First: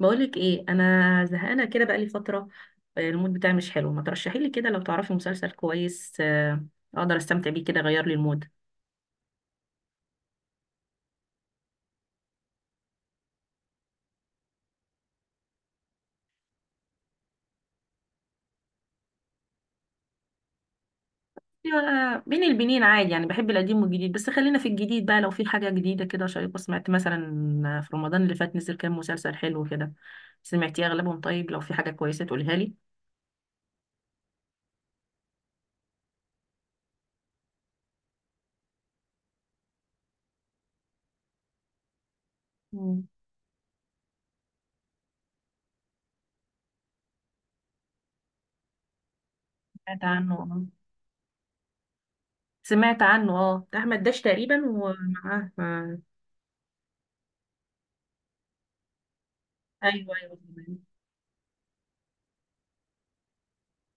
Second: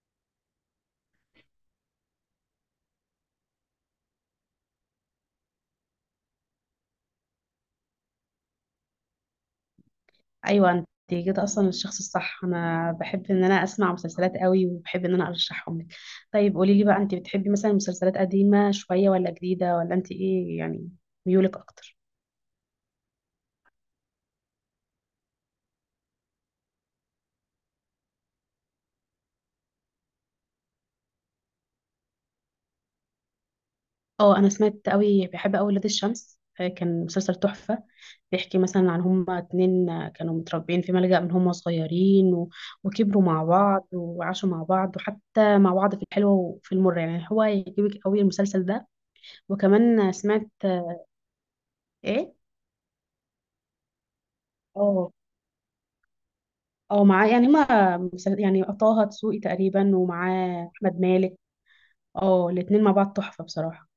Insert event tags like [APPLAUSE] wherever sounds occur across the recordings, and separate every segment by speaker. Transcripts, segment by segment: Speaker 1: بقولك ايه، انا زهقانه كده بقالي فتره. المود بتاعي مش حلو، ما ترشحي لي كده لو تعرفي مسلسل كويس اقدر استمتع بيه كده، غير لي المود.
Speaker 2: ايوه، انت جيت اصلا الشخص الصح. انا بحب ان انا اسمع مسلسلات قوي، وبحب ان انا ارشحهم لك. طيب قولي لي بقى، انت بتحبي مثلا مسلسلات قديمه شويه ولا جديده، ولا انت ايه يعني ميولك اكتر؟
Speaker 1: أيوة، بين البنين عادي، يعني بحب القديم والجديد، بس خلينا في الجديد بقى. لو في حاجه جديده كده شيقه سمعت مثلا في رمضان اللي فات نزل كام مسلسل حلو كده، سمعتي اغلبهم؟ طيب لو في حاجه كويسه تقولها لي.
Speaker 2: اه، انا سمعت قوي، بحب قوي ولاد الشمس. كان مسلسل تحفه. بيحكي مثلا عن هما اتنين، كانوا متربيين في ملجأ من هما صغيرين
Speaker 1: مم.
Speaker 2: وكبروا مع بعض وعاشوا مع بعض، وحتى مع بعض في الحلوه وفي المره. يعني هو يعجبك قوي المسلسل ده. وكمان
Speaker 1: سمعت عنه
Speaker 2: سمعت
Speaker 1: اه.
Speaker 2: ايه؟
Speaker 1: سمعت عنه اه، بتاع احمد داش تقريبا
Speaker 2: اه،
Speaker 1: ومعاه
Speaker 2: اه، معاه. يعني ما مسل- يعني طه دسوقي تقريبا
Speaker 1: ايوه ايوه
Speaker 2: ومعاه
Speaker 1: تمام.
Speaker 2: احمد مالك. اه، الاتنين مع بعض تحفة بصراحة.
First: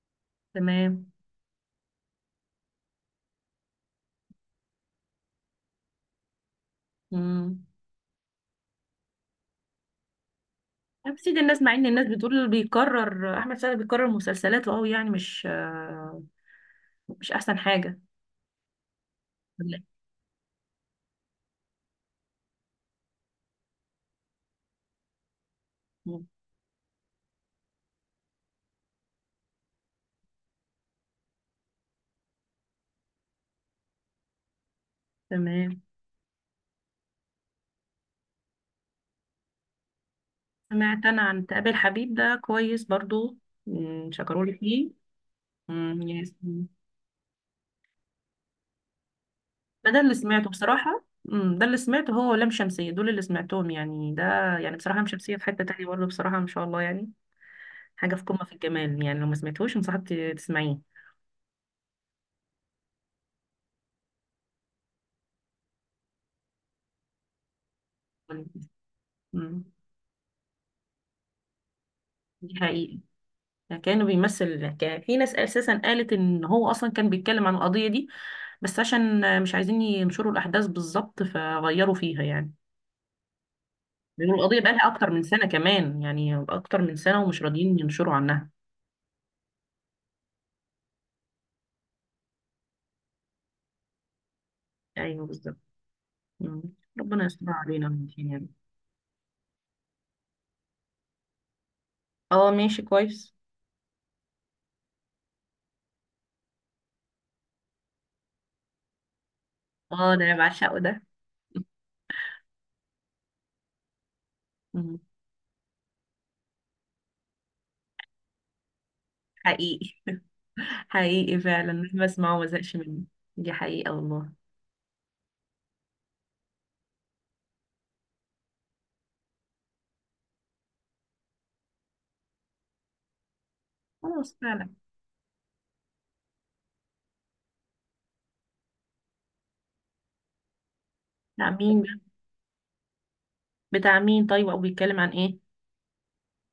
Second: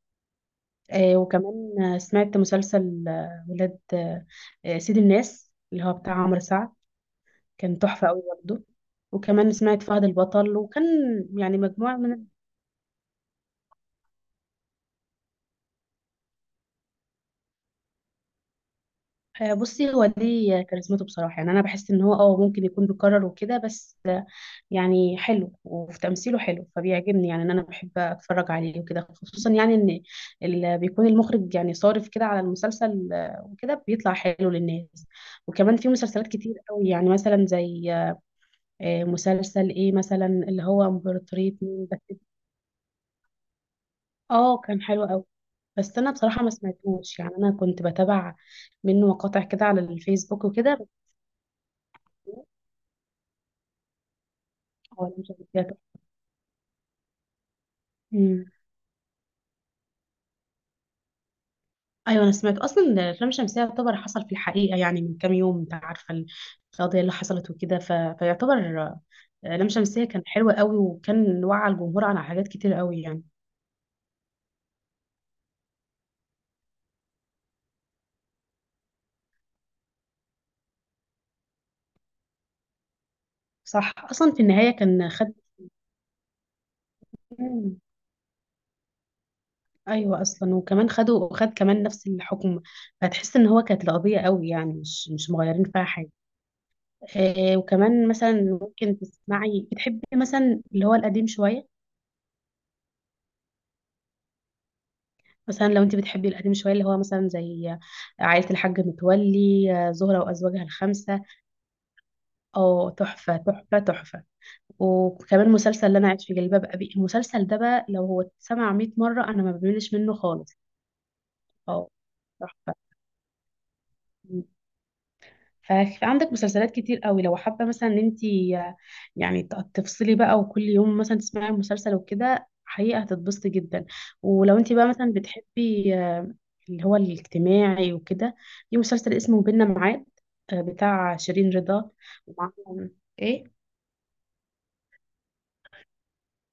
Speaker 1: تمام.
Speaker 2: وكمان، سمعت مسلسل، ولاد، سيد الناس اللي هو بتاع عمرو سعد.
Speaker 1: مم.
Speaker 2: كان تحفة قوي برضه. وكمان سمعت فهد البطل، وكان
Speaker 1: تمثيل
Speaker 2: يعني
Speaker 1: الناس، مع ان
Speaker 2: مجموعة
Speaker 1: الناس
Speaker 2: من،
Speaker 1: بتقول بيكرر احمد سعد، بيكرر مسلسلاته قوي، يعني مش احسن حاجه. لا.
Speaker 2: بصي، هو دي كاريزمته بصراحة. يعني أنا بحس إن هو اه ممكن يكون بيكرر وكده، بس يعني حلو وفي
Speaker 1: مم.
Speaker 2: تمثيله حلو، فبيعجبني. يعني ان انا بحب اتفرج عليه وكده، خصوصا يعني ان اللي بيكون المخرج يعني صارف كده على المسلسل، وكده بيطلع حلو للناس. وكمان
Speaker 1: تمام.
Speaker 2: في مسلسلات كتير قوي، يعني مثلا زي مسلسل ايه مثلا، اللي هو
Speaker 1: سمعت انا عن
Speaker 2: امبراطورية
Speaker 1: تقابل
Speaker 2: مين
Speaker 1: حبيب
Speaker 2: بس.
Speaker 1: ده كويس برضو. مم، شكرولي
Speaker 2: اه كان
Speaker 1: فيه.
Speaker 2: حلو قوي، بس
Speaker 1: مم،
Speaker 2: انا
Speaker 1: يس
Speaker 2: بصراحة ما
Speaker 1: مم.
Speaker 2: سمعتوش. يعني انا كنت بتابع منه مقاطع كده على
Speaker 1: ده اللي
Speaker 2: الفيسبوك
Speaker 1: سمعته
Speaker 2: وكده بس.
Speaker 1: بصراحه، مم، ده اللي سمعته، هو ولام شمسيه دول اللي سمعتهم يعني. ده يعني بصراحه
Speaker 2: هو
Speaker 1: لام
Speaker 2: أنا
Speaker 1: شمسيه في حته
Speaker 2: مش
Speaker 1: تانية برضه بصراحه، ما شاء الله، يعني حاجه في قمه
Speaker 2: هتابعه.
Speaker 1: في الجمال، يعني لو ما سمعتهوش انصحك تسمعيه.
Speaker 2: ايوه، انا سمعت اصلا إن الافلام الشمسيه يعتبر حصل في الحقيقه. يعني من كام يوم انت عارفه القضيه اللي حصلت وكده، فيعتبر
Speaker 1: مم،
Speaker 2: لام شمسية كان حلوة قوي، وكان وعى الجمهور على حاجات
Speaker 1: دي
Speaker 2: كتير
Speaker 1: حقيقة.
Speaker 2: قوي يعني.
Speaker 1: كانه بيمثل الحكايه، في ناس اساسا قالت ان هو اصلا كان بيتكلم عن القضيه دي، بس عشان مش عايزين ينشروا الاحداث بالظبط فغيروا فيها يعني.
Speaker 2: صح، أصلا
Speaker 1: بيقولوا
Speaker 2: في
Speaker 1: القضيه
Speaker 2: النهاية
Speaker 1: بقالها اكتر
Speaker 2: كان
Speaker 1: من
Speaker 2: خد
Speaker 1: سنه، كمان يعني اكتر من سنه
Speaker 2: [CLEARS THROAT]
Speaker 1: ومش راضيين
Speaker 2: مم.
Speaker 1: ينشروا عنها.
Speaker 2: أيوة، أصلا وكمان خدوا، وخد كمان نفس الحكم. فتحس إن هو كانت القضية قوي، يعني مش
Speaker 1: ايوه
Speaker 2: مش
Speaker 1: بالظبط.
Speaker 2: مغيرين فيها حاجة.
Speaker 1: مم. ربنا يستر علينا من
Speaker 2: وكمان
Speaker 1: دي
Speaker 2: مثلا
Speaker 1: يعني.
Speaker 2: ممكن تسمعي، بتحبي مثلا اللي هو القديم شوية.
Speaker 1: اه ماشي كويس.
Speaker 2: مثلا لو انت بتحبي القديم شويه، اللي هو مثلا زي عائله الحاج متولي،
Speaker 1: اه
Speaker 2: زهره
Speaker 1: ده انا
Speaker 2: وازواجها
Speaker 1: بعشقه ده.
Speaker 2: الخمسه. او تحفه تحفه تحفه.
Speaker 1: مم.
Speaker 2: وكمان مسلسل اللي انا عايش في جلباب ابي. المسلسل ده بقى لو هو اتسمع 100 مره انا ما
Speaker 1: حقيقي.
Speaker 2: بملش منه خالص.
Speaker 1: [LAUGHS] حقيقي فعلا،
Speaker 2: اه،
Speaker 1: مهما اسمعه ما
Speaker 2: تحفه.
Speaker 1: زهقش منه. دي حقيقه والله.
Speaker 2: ففي عندك مسلسلات كتير قوي لو حابة مثلا ان انت يعني تفصلي بقى، وكل يوم مثلا تسمعي مسلسل وكده، حقيقة هتتبسطي جدا.
Speaker 1: خلاص
Speaker 2: ولو
Speaker 1: فعلا.
Speaker 2: انت بقى مثلا بتحبي اللي هو الاجتماعي وكده، في مسلسل اسمه بينا معاد، بتاع
Speaker 1: بتاع
Speaker 2: شيرين
Speaker 1: مين ده؟
Speaker 2: رضا ومعاهم. ايه؟
Speaker 1: بتاع مين طيب، او بيتكلم عن ايه؟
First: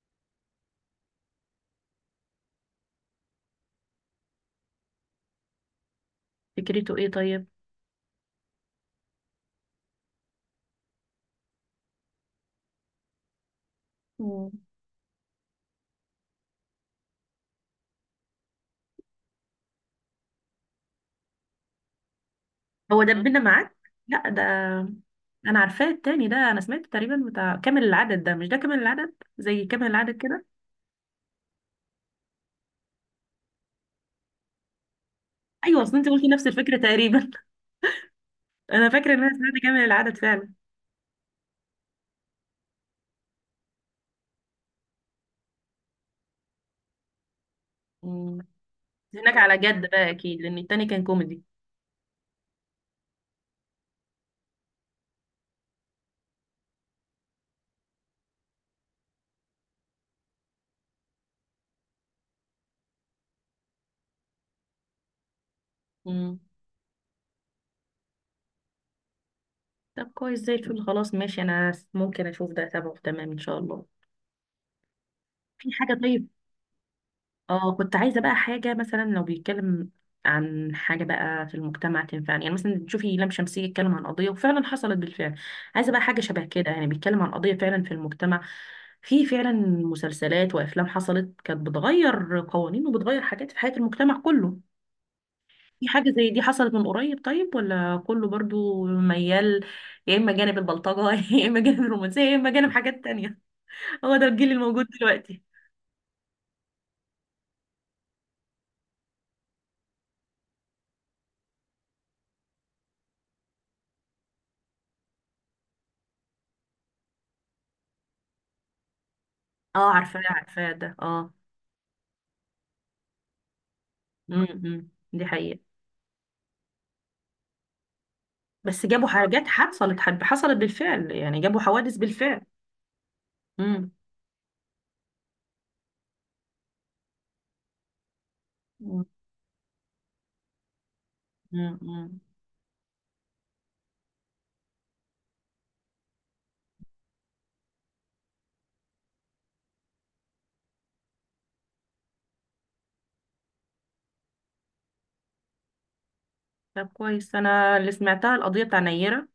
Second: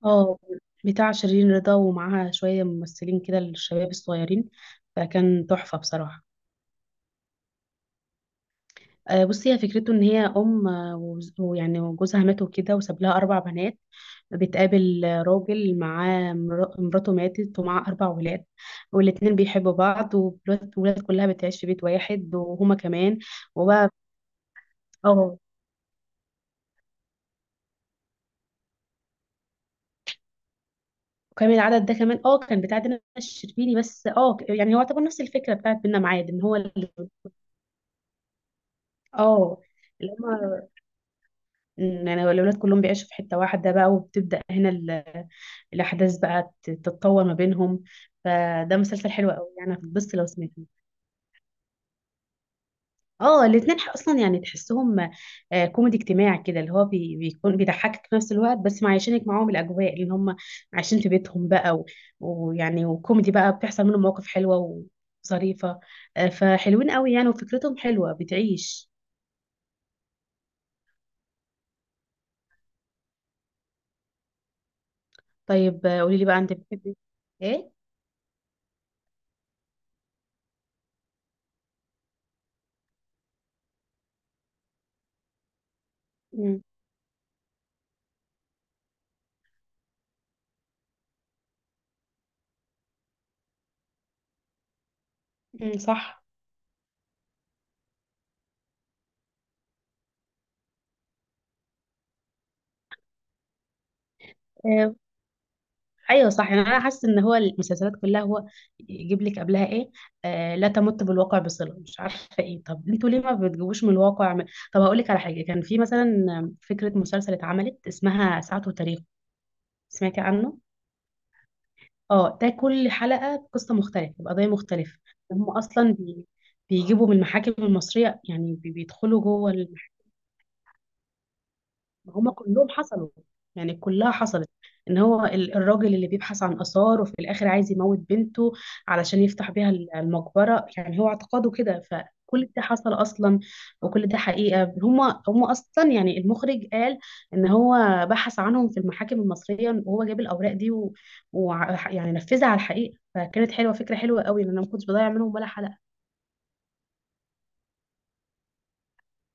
Speaker 2: اه، بتاع شيرين رضا ومعاها شوية ممثلين كده الشباب الصغيرين. فكان تحفة بصراحة.
Speaker 1: فكرته ايه طيب؟
Speaker 2: بصي، هي فكرته ان هي ام، ويعني وجوزها مات وكده، وساب لها اربع بنات.
Speaker 1: مم.
Speaker 2: بتقابل راجل معاه مراته ماتت، ومعاه اربع ولاد. والاتنين بيحبوا بعض، والولاد كلها بتعيش في بيت واحد، وهما
Speaker 1: هو
Speaker 2: كمان
Speaker 1: دبنا معاك.
Speaker 2: وبقى.
Speaker 1: لا ده.
Speaker 2: اه،
Speaker 1: انا عارفاه التاني ده، انا سمعت تقريبا بتاع كامل العدد ده، مش ده كامل العدد، زي كامل العدد كده.
Speaker 2: وكمان العدد ده كمان اه كان بتاع دينا الشربيني. بس اه يعني هو يعتبر نفس الفكره
Speaker 1: ايوه،
Speaker 2: بتاعت
Speaker 1: اصل
Speaker 2: بينا
Speaker 1: انت قلتي
Speaker 2: معاد، ان
Speaker 1: نفس
Speaker 2: هو
Speaker 1: الفكره تقريبا. [LAUGHS] انا فاكره ان انا
Speaker 2: اه،
Speaker 1: سمعت كامل
Speaker 2: اللي
Speaker 1: العدد فعلا.
Speaker 2: هما أمم، يعني الأولاد كلهم بيعيشوا في حتة واحدة بقى، وبتبدأ هنا الأحداث بقى تتطور ما بينهم.
Speaker 1: مم.
Speaker 2: فده مسلسل حلو
Speaker 1: هناك
Speaker 2: قوي،
Speaker 1: على
Speaker 2: يعني
Speaker 1: جد بقى
Speaker 2: هتتبسط لو
Speaker 1: اكيد، لان
Speaker 2: سمعته.
Speaker 1: التاني كان كوميدي.
Speaker 2: اه الاتنين أصلا يعني تحسهم كوميدي اجتماعي كده، اللي هو بيكون بيضحكك في نفس الوقت، بس معيشينك معاهم الأجواء اللي هم عايشين في بيتهم بقى ويعني وكوميدي بقى، بتحصل منهم مواقف حلوة وظريفة.
Speaker 1: مم.
Speaker 2: فحلوين قوي يعني، وفكرتهم حلوة بتعيش.
Speaker 1: طب كويس زي الفل. خلاص ماشي، انا ممكن اشوف ده. تمام تمام ان شاء الله. في
Speaker 2: طيب،
Speaker 1: حاجه
Speaker 2: قولي لي
Speaker 1: طيب.
Speaker 2: بقى، أنت بتحبي
Speaker 1: اه،
Speaker 2: إيه؟
Speaker 1: كنت عايزة بقى حاجة مثلا لو بيتكلم عن حاجة بقى في المجتمع تنفعني، يعني مثلا تشوفي لام شمسية يتكلم عن قضية وفعلا حصلت بالفعل. عايزة بقى حاجة شبه
Speaker 2: أمم،
Speaker 1: كده، يعني بيتكلم عن قضية فعلا في المجتمع. في فعلا مسلسلات وأفلام حصلت، كانت بتغير قوانين وبتغير حاجات في حياة المجتمع كله.
Speaker 2: أمم،
Speaker 1: في حاجة
Speaker 2: صح.
Speaker 1: زي دي حصلت من قريب؟ طيب ولا كله برضو ميال، يا إما جانب البلطجة [LAUGHS] يا إما جانب الرومانسية يا إما جانب حاجات تانية؟ هو ده الجيل الموجود دلوقتي.
Speaker 2: ايوه صح، يعني انا حاسه ان هو المسلسلات كلها هو يجيب لك قبلها ايه. آه لا تمت بالواقع بصله، مش عارفه ايه. طب انتوا ليه ما بتجيبوش من الواقع من... طب هقول لك على حاجه. كان في مثلا فكره مسلسل اتعملت اسمها ساعته وتاريخ.
Speaker 1: اه
Speaker 2: سمعتي
Speaker 1: عارفاه
Speaker 2: عنه؟
Speaker 1: عارفاه ده اه.
Speaker 2: اه ده كل حلقه بقصه مختلفه بقضيه
Speaker 1: امم،
Speaker 2: مختلفه.
Speaker 1: دي
Speaker 2: هم
Speaker 1: حقيقة.
Speaker 2: اصلا بي... بيجيبوا من المحاكم المصريه، يعني
Speaker 1: بس جابوا
Speaker 2: بيدخلوا
Speaker 1: حاجات
Speaker 2: جوه.
Speaker 1: حصلت بالفعل، يعني جابوا حوادث
Speaker 2: ما هم
Speaker 1: بالفعل.
Speaker 2: كلهم حصلوا، يعني
Speaker 1: امم.
Speaker 2: كلها حصلت. ان هو الراجل اللي بيبحث عن اثار، وفي الاخر عايز يموت بنته
Speaker 1: مم.
Speaker 2: علشان يفتح بيها المقبره، يعني هو اعتقاده
Speaker 1: مم.
Speaker 2: كده.
Speaker 1: مم.
Speaker 2: فكل ده حصل اصلا، وكل ده حقيقه. هم اصلا يعني المخرج قال ان هو بحث عنهم في المحاكم المصريه، وهو جاب الاوراق دي و... و... يعني نفذها على الحقيقه. فكانت حلوه، فكره حلوه قوي، لان انا ما كنتش بضيع منهم ولا حلقه.
Speaker 1: طب كويس. انا اللي سمعتها القضيه بتاع نيره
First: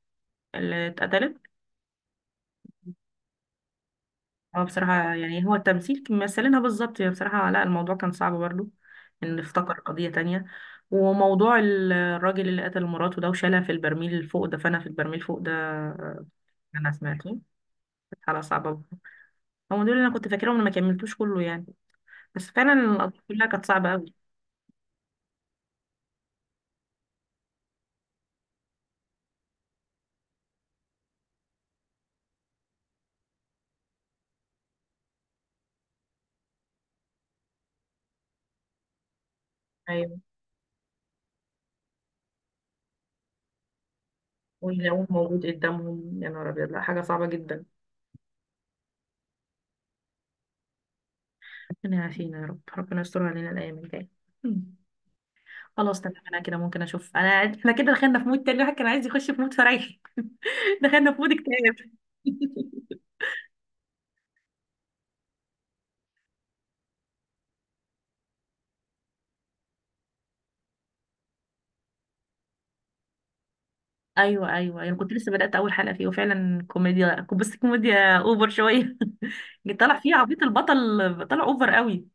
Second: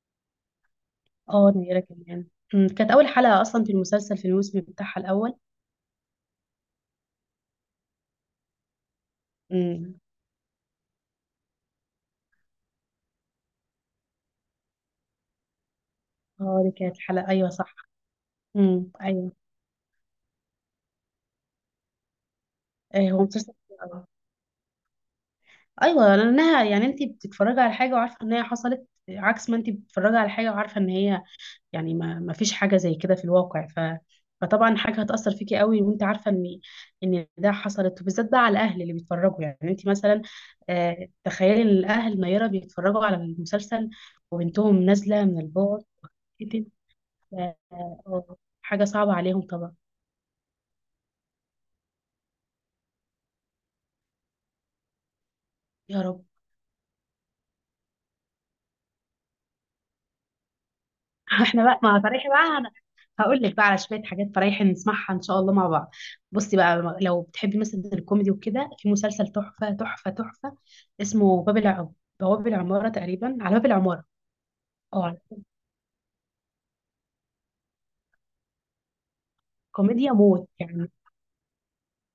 Speaker 1: اللي اتقتلت.
Speaker 2: اه، نيره كمان. أمم، كانت اول حلقه اصلا في المسلسل في الموسم
Speaker 1: هو بصراحه
Speaker 2: بتاعها الاول.
Speaker 1: يعني، هو التمثيل كان مثلينها بالظبط يعني بصراحه، لا الموضوع كان صعب برضو، ان افتكر
Speaker 2: أمم.
Speaker 1: قضيه تانية. وموضوع الراجل اللي قتل مراته ده وشالها في البرميل فوق، دفنها في البرميل فوق ده.
Speaker 2: اه دي
Speaker 1: انا
Speaker 2: كانت حلقة،
Speaker 1: سمعته.
Speaker 2: ايوه صح.
Speaker 1: كانت حاله صعبه برضو.
Speaker 2: ايوه.
Speaker 1: هم دول اللي انا كنت فاكرهم، انا ما كملتوش كله يعني. بس فعلا
Speaker 2: ايه،
Speaker 1: القضيه
Speaker 2: هو
Speaker 1: كلها
Speaker 2: مسلسل
Speaker 1: كانت
Speaker 2: حلو
Speaker 1: صعبه.
Speaker 2: أوي. ايوه، لانها يعني انت بتتفرجي على حاجة وعارفة ان هي حصلت، عكس ما انت بتتفرجي على حاجة وعارفة ان هي يعني ما فيش حاجة زي كده في الواقع، ف فطبعا حاجة هتأثر فيكي قوي، وانت عارفة ان ان ده حصلت. وبالذات بقى على الاهل اللي بيتفرجوا، يعني انت
Speaker 1: قوي.
Speaker 2: مثلا آه تخيلي ان الاهل نيرة بيتفرجوا على المسلسل وبنتهم
Speaker 1: ويلاقوه
Speaker 2: نازلة من
Speaker 1: موجود
Speaker 2: البعد
Speaker 1: قدامهم، يا نهار
Speaker 2: كده.
Speaker 1: أبيض، لا حاجة صعبة
Speaker 2: آه
Speaker 1: جدا.
Speaker 2: آه، حاجة صعبة عليهم طبعا.
Speaker 1: ربنا يعافينا يا رب، ربنا يستر علينا الأيام الجاية. مم. خلاص
Speaker 2: يا
Speaker 1: تمام،
Speaker 2: رب.
Speaker 1: أنا كده ممكن أشوف أنا. إحنا كده دخلنا في مود تاني، الواحد كان عايز يخش في مود فريحي. [LAUGHS] دخلنا في مود
Speaker 2: [LAUGHS] احنا بقى
Speaker 1: اكتئاب.
Speaker 2: ما فريحي بقى انا.
Speaker 1: [LAUGHS]
Speaker 2: هقول لك بقى على شويه حاجات فريحي نسمعها ان شاء الله مع بعض. بصي بقى لو بتحبي مثلا الكوميدي وكده، في مسلسل تحفه تحفه تحفه اسمه باب العم، بواب العماره تقريبا، على باب العماره.
Speaker 1: أيوه أيوه، أنا كنت
Speaker 2: اه
Speaker 1: لسه بدأت أول حلقة فيه وفعلا كوميديا، بس كوميديا أوفر شوية. [LAUGHS] جيت طالع
Speaker 2: كوميديا
Speaker 1: فيه عبيط
Speaker 2: موت يعني.
Speaker 1: البطل. طالع أوفر قوي.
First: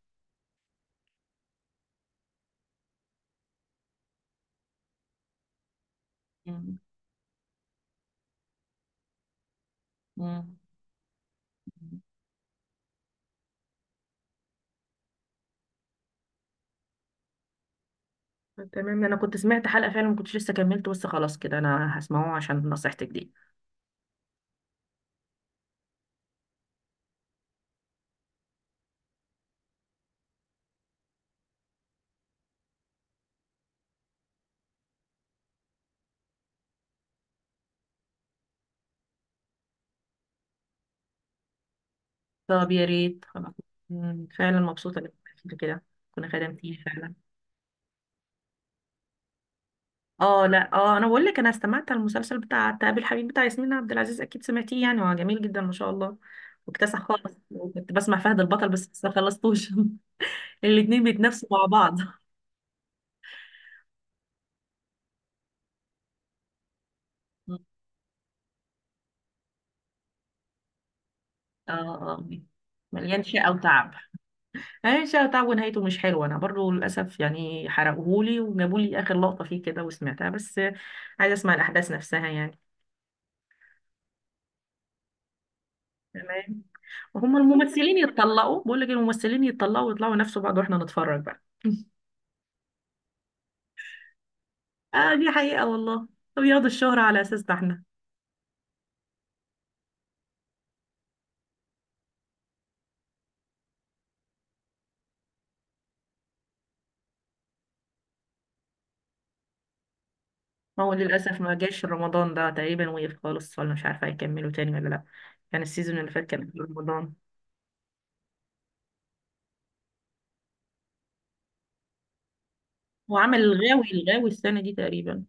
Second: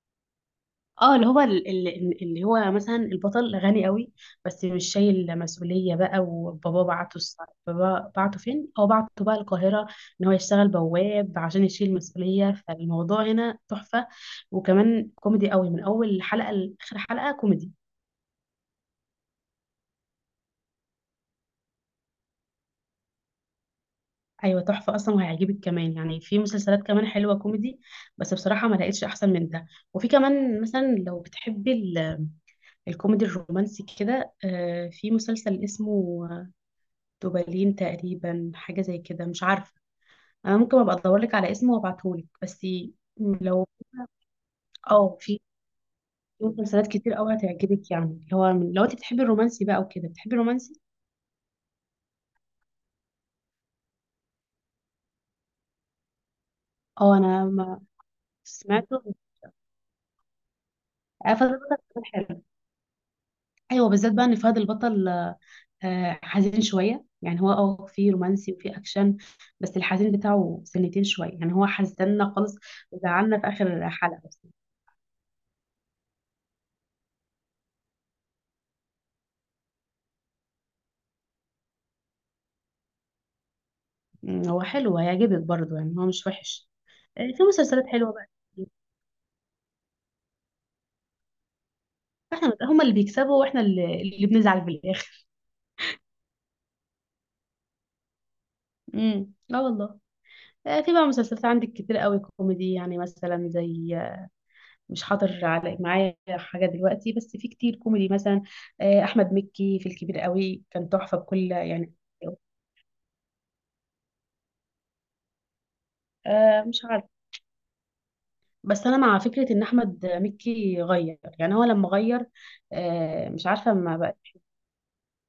Speaker 2: اه اللي هو اللي هو مثلا البطل غني قوي، بس مش شايل مسؤولية بقى.
Speaker 1: مم.
Speaker 2: بابا بعته فين؟ هو بعته بقى القاهرة، ان هو
Speaker 1: مم.
Speaker 2: يشتغل بواب عشان يشيل مسؤولية. فالموضوع هنا تحفة، وكمان كوميدي قوي من اول حلقة لاخر حلقة كوميدي.
Speaker 1: تمام، أنا كنت سمعت حلقة فعلا ما كنتش لسه كملت، بس خلاص كده أنا هسمعه عشان نصيحتك دي.
Speaker 2: ايوه تحفة اصلا وهيعجبك. كمان يعني في مسلسلات كمان حلوة كوميدي، بس بصراحة ما لقيتش احسن من ده. وفي كمان مثلا لو بتحبي الكوميدي الرومانسي كده، في مسلسل اسمه دوبالين تقريبا، حاجة زي كده مش عارفة. أنا ممكن أبقى أدورلك على اسمه وأبعتهولك بس.
Speaker 1: طب يا ريت خلاص.
Speaker 2: لو
Speaker 1: مم، فعلا مبسوطة إنك
Speaker 2: اه في
Speaker 1: عملت كده. كنا
Speaker 2: في
Speaker 1: خدمتيه
Speaker 2: مسلسلات
Speaker 1: فعلا.
Speaker 2: كتير أوي هتعجبك، يعني اللي هو من- لو أنت بتحبي الرومانسي بقى وكده، بتحبي
Speaker 1: اه لا
Speaker 2: الرومانسي.
Speaker 1: اه، انا بقول لك، انا استمعت على المسلسل بتاع تقابل الحبيب بتاع ياسمين عبد العزيز، اكيد سمعتيه، يعني هو جميل جدا ما شاء الله، واكتسح
Speaker 2: اه
Speaker 1: خالص.
Speaker 2: أنا ما
Speaker 1: وكنت بسمع فهد البطل بس
Speaker 2: سمعته.
Speaker 1: لسه خلصتوش. [LAUGHS] الاتنين
Speaker 2: فهد
Speaker 1: بيتنافسوا مع
Speaker 2: البطل
Speaker 1: بعض.
Speaker 2: كان
Speaker 1: [LAUGHS]
Speaker 2: حلو. أيوه بالذات بقى إن فهد البطل حزين شوية، يعني هو
Speaker 1: اه
Speaker 2: اه في رومانسي وفي أكشن، بس الحزين بتاعه سنتين شوية، يعني هو
Speaker 1: اه.
Speaker 2: حزننا خالص
Speaker 1: مليان
Speaker 2: وزعلنا في
Speaker 1: شقة
Speaker 2: آخر
Speaker 1: وتعب
Speaker 2: حلقة بس.
Speaker 1: مليان شقة وتعب ونهايته مش حلوة، انا برضو للاسف يعني حرقوهولي وجابولي اخر لقطة فيه كده وسمعتها، بس عايزة اسمع الاحداث نفسها يعني.
Speaker 2: مم، هو حلو هيعجبك برضه، يعني هو مش
Speaker 1: تمام.
Speaker 2: وحش.
Speaker 1: وهم
Speaker 2: في مسلسلات
Speaker 1: الممثلين
Speaker 2: حلوة بقى.
Speaker 1: يتطلقوا، بقول لك الممثلين يتطلقوا ويطلعوا ينافسوا بعض واحنا نتفرج بقى. [LAUGHS]
Speaker 2: هما اللي بيكسبوا واحنا اللي بنزعل في
Speaker 1: اه
Speaker 2: الاخر.
Speaker 1: دي حقيقة والله. وياخدوا الشهرة على اساسنا احنا.
Speaker 2: اه والله. في بقى مسلسلات عندك كتير قوي كوميدي، يعني مثلا زي مش حاضر على معايا حاجة دلوقتي، بس في كتير كوميدي مثلا أحمد مكي في الكبير قوي
Speaker 1: ما
Speaker 2: كان
Speaker 1: هو
Speaker 2: تحفة
Speaker 1: للاسف
Speaker 2: بكل
Speaker 1: ما جاش
Speaker 2: يعني.
Speaker 1: رمضان ده تقريبا، وقف خالص ولا مش عارفة هيكملوا تاني ولا لا. يعني السيزون اللي فات كان قبل
Speaker 2: مش عارف،
Speaker 1: رمضان.
Speaker 2: بس أنا مع فكرة إن أحمد مكي غير، يعني هو لما غير
Speaker 1: وعمل
Speaker 2: مش عارفة
Speaker 1: الغاوي،
Speaker 2: ما بقى.
Speaker 1: الغاوي السنة دي تقريبا.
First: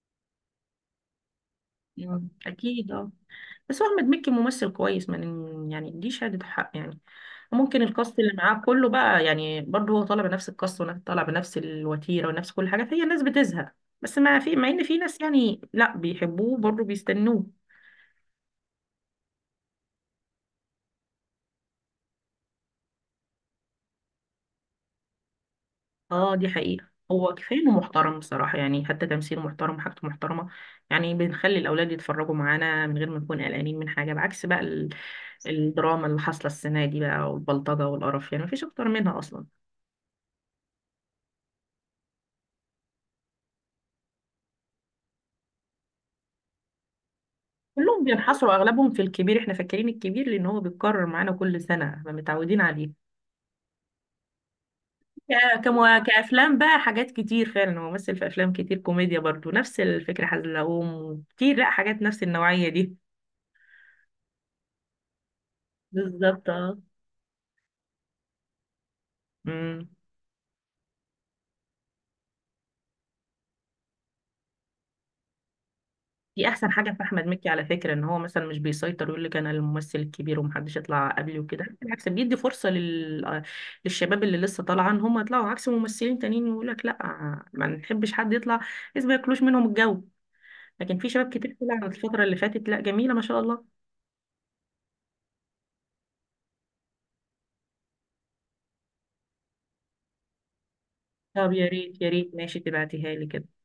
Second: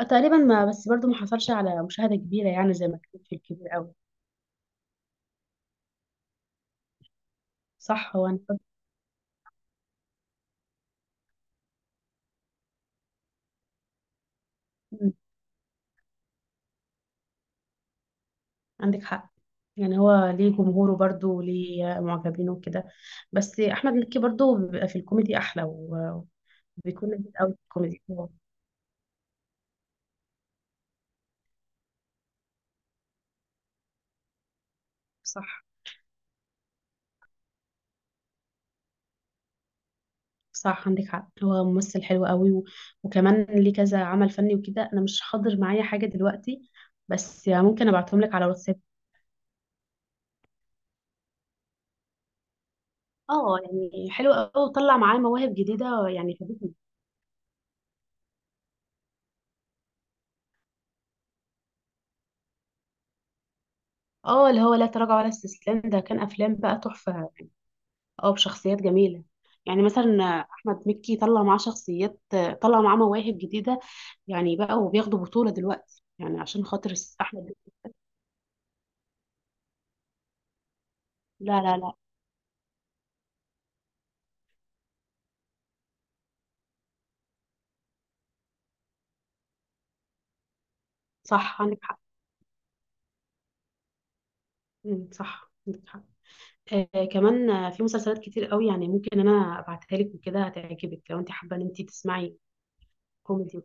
Speaker 2: تقريبا ما، بس برضو ما حصلش على مشاهدة
Speaker 1: مم.
Speaker 2: كبيرة، يعني زي
Speaker 1: اكيد
Speaker 2: ما
Speaker 1: اه.
Speaker 2: كان في الكبير
Speaker 1: بس هو
Speaker 2: قوي.
Speaker 1: احمد مكي ممثل كويس، ما ن- يعني دي شهادة حق يعني. ممكن
Speaker 2: صح،
Speaker 1: الكاست
Speaker 2: هو
Speaker 1: اللي
Speaker 2: أنا
Speaker 1: معاه كله بقى، يعني برضه، هو طالع بنفس الكاست ونفس، طالع بنفس الوتيره ونفس كل حاجه، فهي الناس بتزهق. بس ما في، مع ان في ناس يعني لا بيحبوه برضه بيستنوه.
Speaker 2: عندك حق. يعني هو ليه جمهوره برضه وليه معجبينه وكده، بس احمد مكي برضه بيبقى في الكوميدي احلى و،
Speaker 1: اه دي حقيقه،
Speaker 2: وبيكون لذيذ
Speaker 1: هو
Speaker 2: قوي
Speaker 1: كفايه
Speaker 2: في
Speaker 1: انه
Speaker 2: الكوميدي
Speaker 1: محترم
Speaker 2: هو.
Speaker 1: بصراحه، يعني حتى تمثيله محترم وحاجته محترمه. يعني بنخلي الاولاد يتفرجوا معانا من غير ما نكون قلقانين من حاجه، بعكس بقى
Speaker 2: صح،
Speaker 1: الدراما اللي حاصله السنه دي بقى، والبلطجه والقرف، يعني مفيش اكتر منها اصلا.
Speaker 2: صح عندك حق. هو ممثل حلو قوي و... وكمان ليه كذا عمل فني وكده، انا مش حاضر معايا حاجه دلوقتي، بس ممكن
Speaker 1: كلهم
Speaker 2: ابعتهم لك على
Speaker 1: بينحصروا
Speaker 2: واتساب.
Speaker 1: اغلبهم في الكبير، احنا فاكرين الكبير لان هو بيتكرر معانا كل سنه فمتعودين عليه.
Speaker 2: اه يعني حلو قوي، وطلع معاه مواهب جديده يعني
Speaker 1: كأفلام
Speaker 2: فادتني.
Speaker 1: بقى حاجات كتير فعلا، هو مثل في أفلام كتير كوميديا برضو نفس الفكرة، حزلقوم كتير، لا حاجات نفس النوعية دي.
Speaker 2: اه اللي هو لا تراجع ولا استسلام ده، كان
Speaker 1: بالظبط
Speaker 2: افلام
Speaker 1: اه.
Speaker 2: بقى تحفه. اه بشخصيات جميلة. يعني
Speaker 1: أمم.
Speaker 2: مثلا أحمد مكي طلع معاه شخصيات، طلع معاه مواهب جديدة، يعني بقى وبياخدوا بطولة دلوقتي، يعني
Speaker 1: دي
Speaker 2: عشان
Speaker 1: أحسن حاجة
Speaker 2: خاطر
Speaker 1: في أحمد
Speaker 2: أحمد
Speaker 1: مكي على
Speaker 2: مكي.
Speaker 1: فكرة، إن هو مثلا مش بيسيطر يقول لك أنا الممثل الكبير ومحدش يطلع قبلي
Speaker 2: لا
Speaker 1: وكده،
Speaker 2: لا لا.
Speaker 1: بالعكس بيدي فرصة للشباب اللي لسه طالعة إن هم يطلعوا، عكس ممثلين تانيين يقول لك لا ما نحبش حد يطلع، بس ما ياكلوش منهم الجو. لكن في شباب كتير
Speaker 2: صح عندك
Speaker 1: طلع
Speaker 2: حق.
Speaker 1: الفترة اللي فاتت، لا جميلة ما شاء الله.
Speaker 2: مم، صح عندك حق. آه كمان، في مسلسلات كتير قوي يعني، ممكن أنا أبعتها لك وكده هتعجبك، لو أنت
Speaker 1: طب
Speaker 2: حابة إن
Speaker 1: يا
Speaker 2: أنت
Speaker 1: ريت يا ريت
Speaker 2: تسمعي
Speaker 1: ماشي، تبعتيها لي كده.
Speaker 2: كوميدي.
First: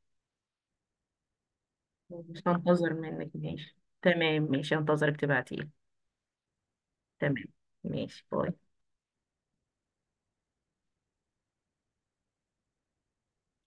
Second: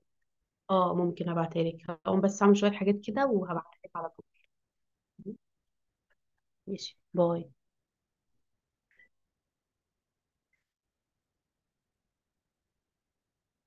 Speaker 2: اه ممكن أبعتها لك، هقوم بس
Speaker 1: مش
Speaker 2: أعمل شوية
Speaker 1: هنتظر
Speaker 2: حاجات كده
Speaker 1: منك، ماشي
Speaker 2: وهبعتها لك على طول.
Speaker 1: تمام، ماشي هنتظرك تبعتيلي.
Speaker 2: ماشي،
Speaker 1: تمام،
Speaker 2: باي.
Speaker 1: ماشي باي.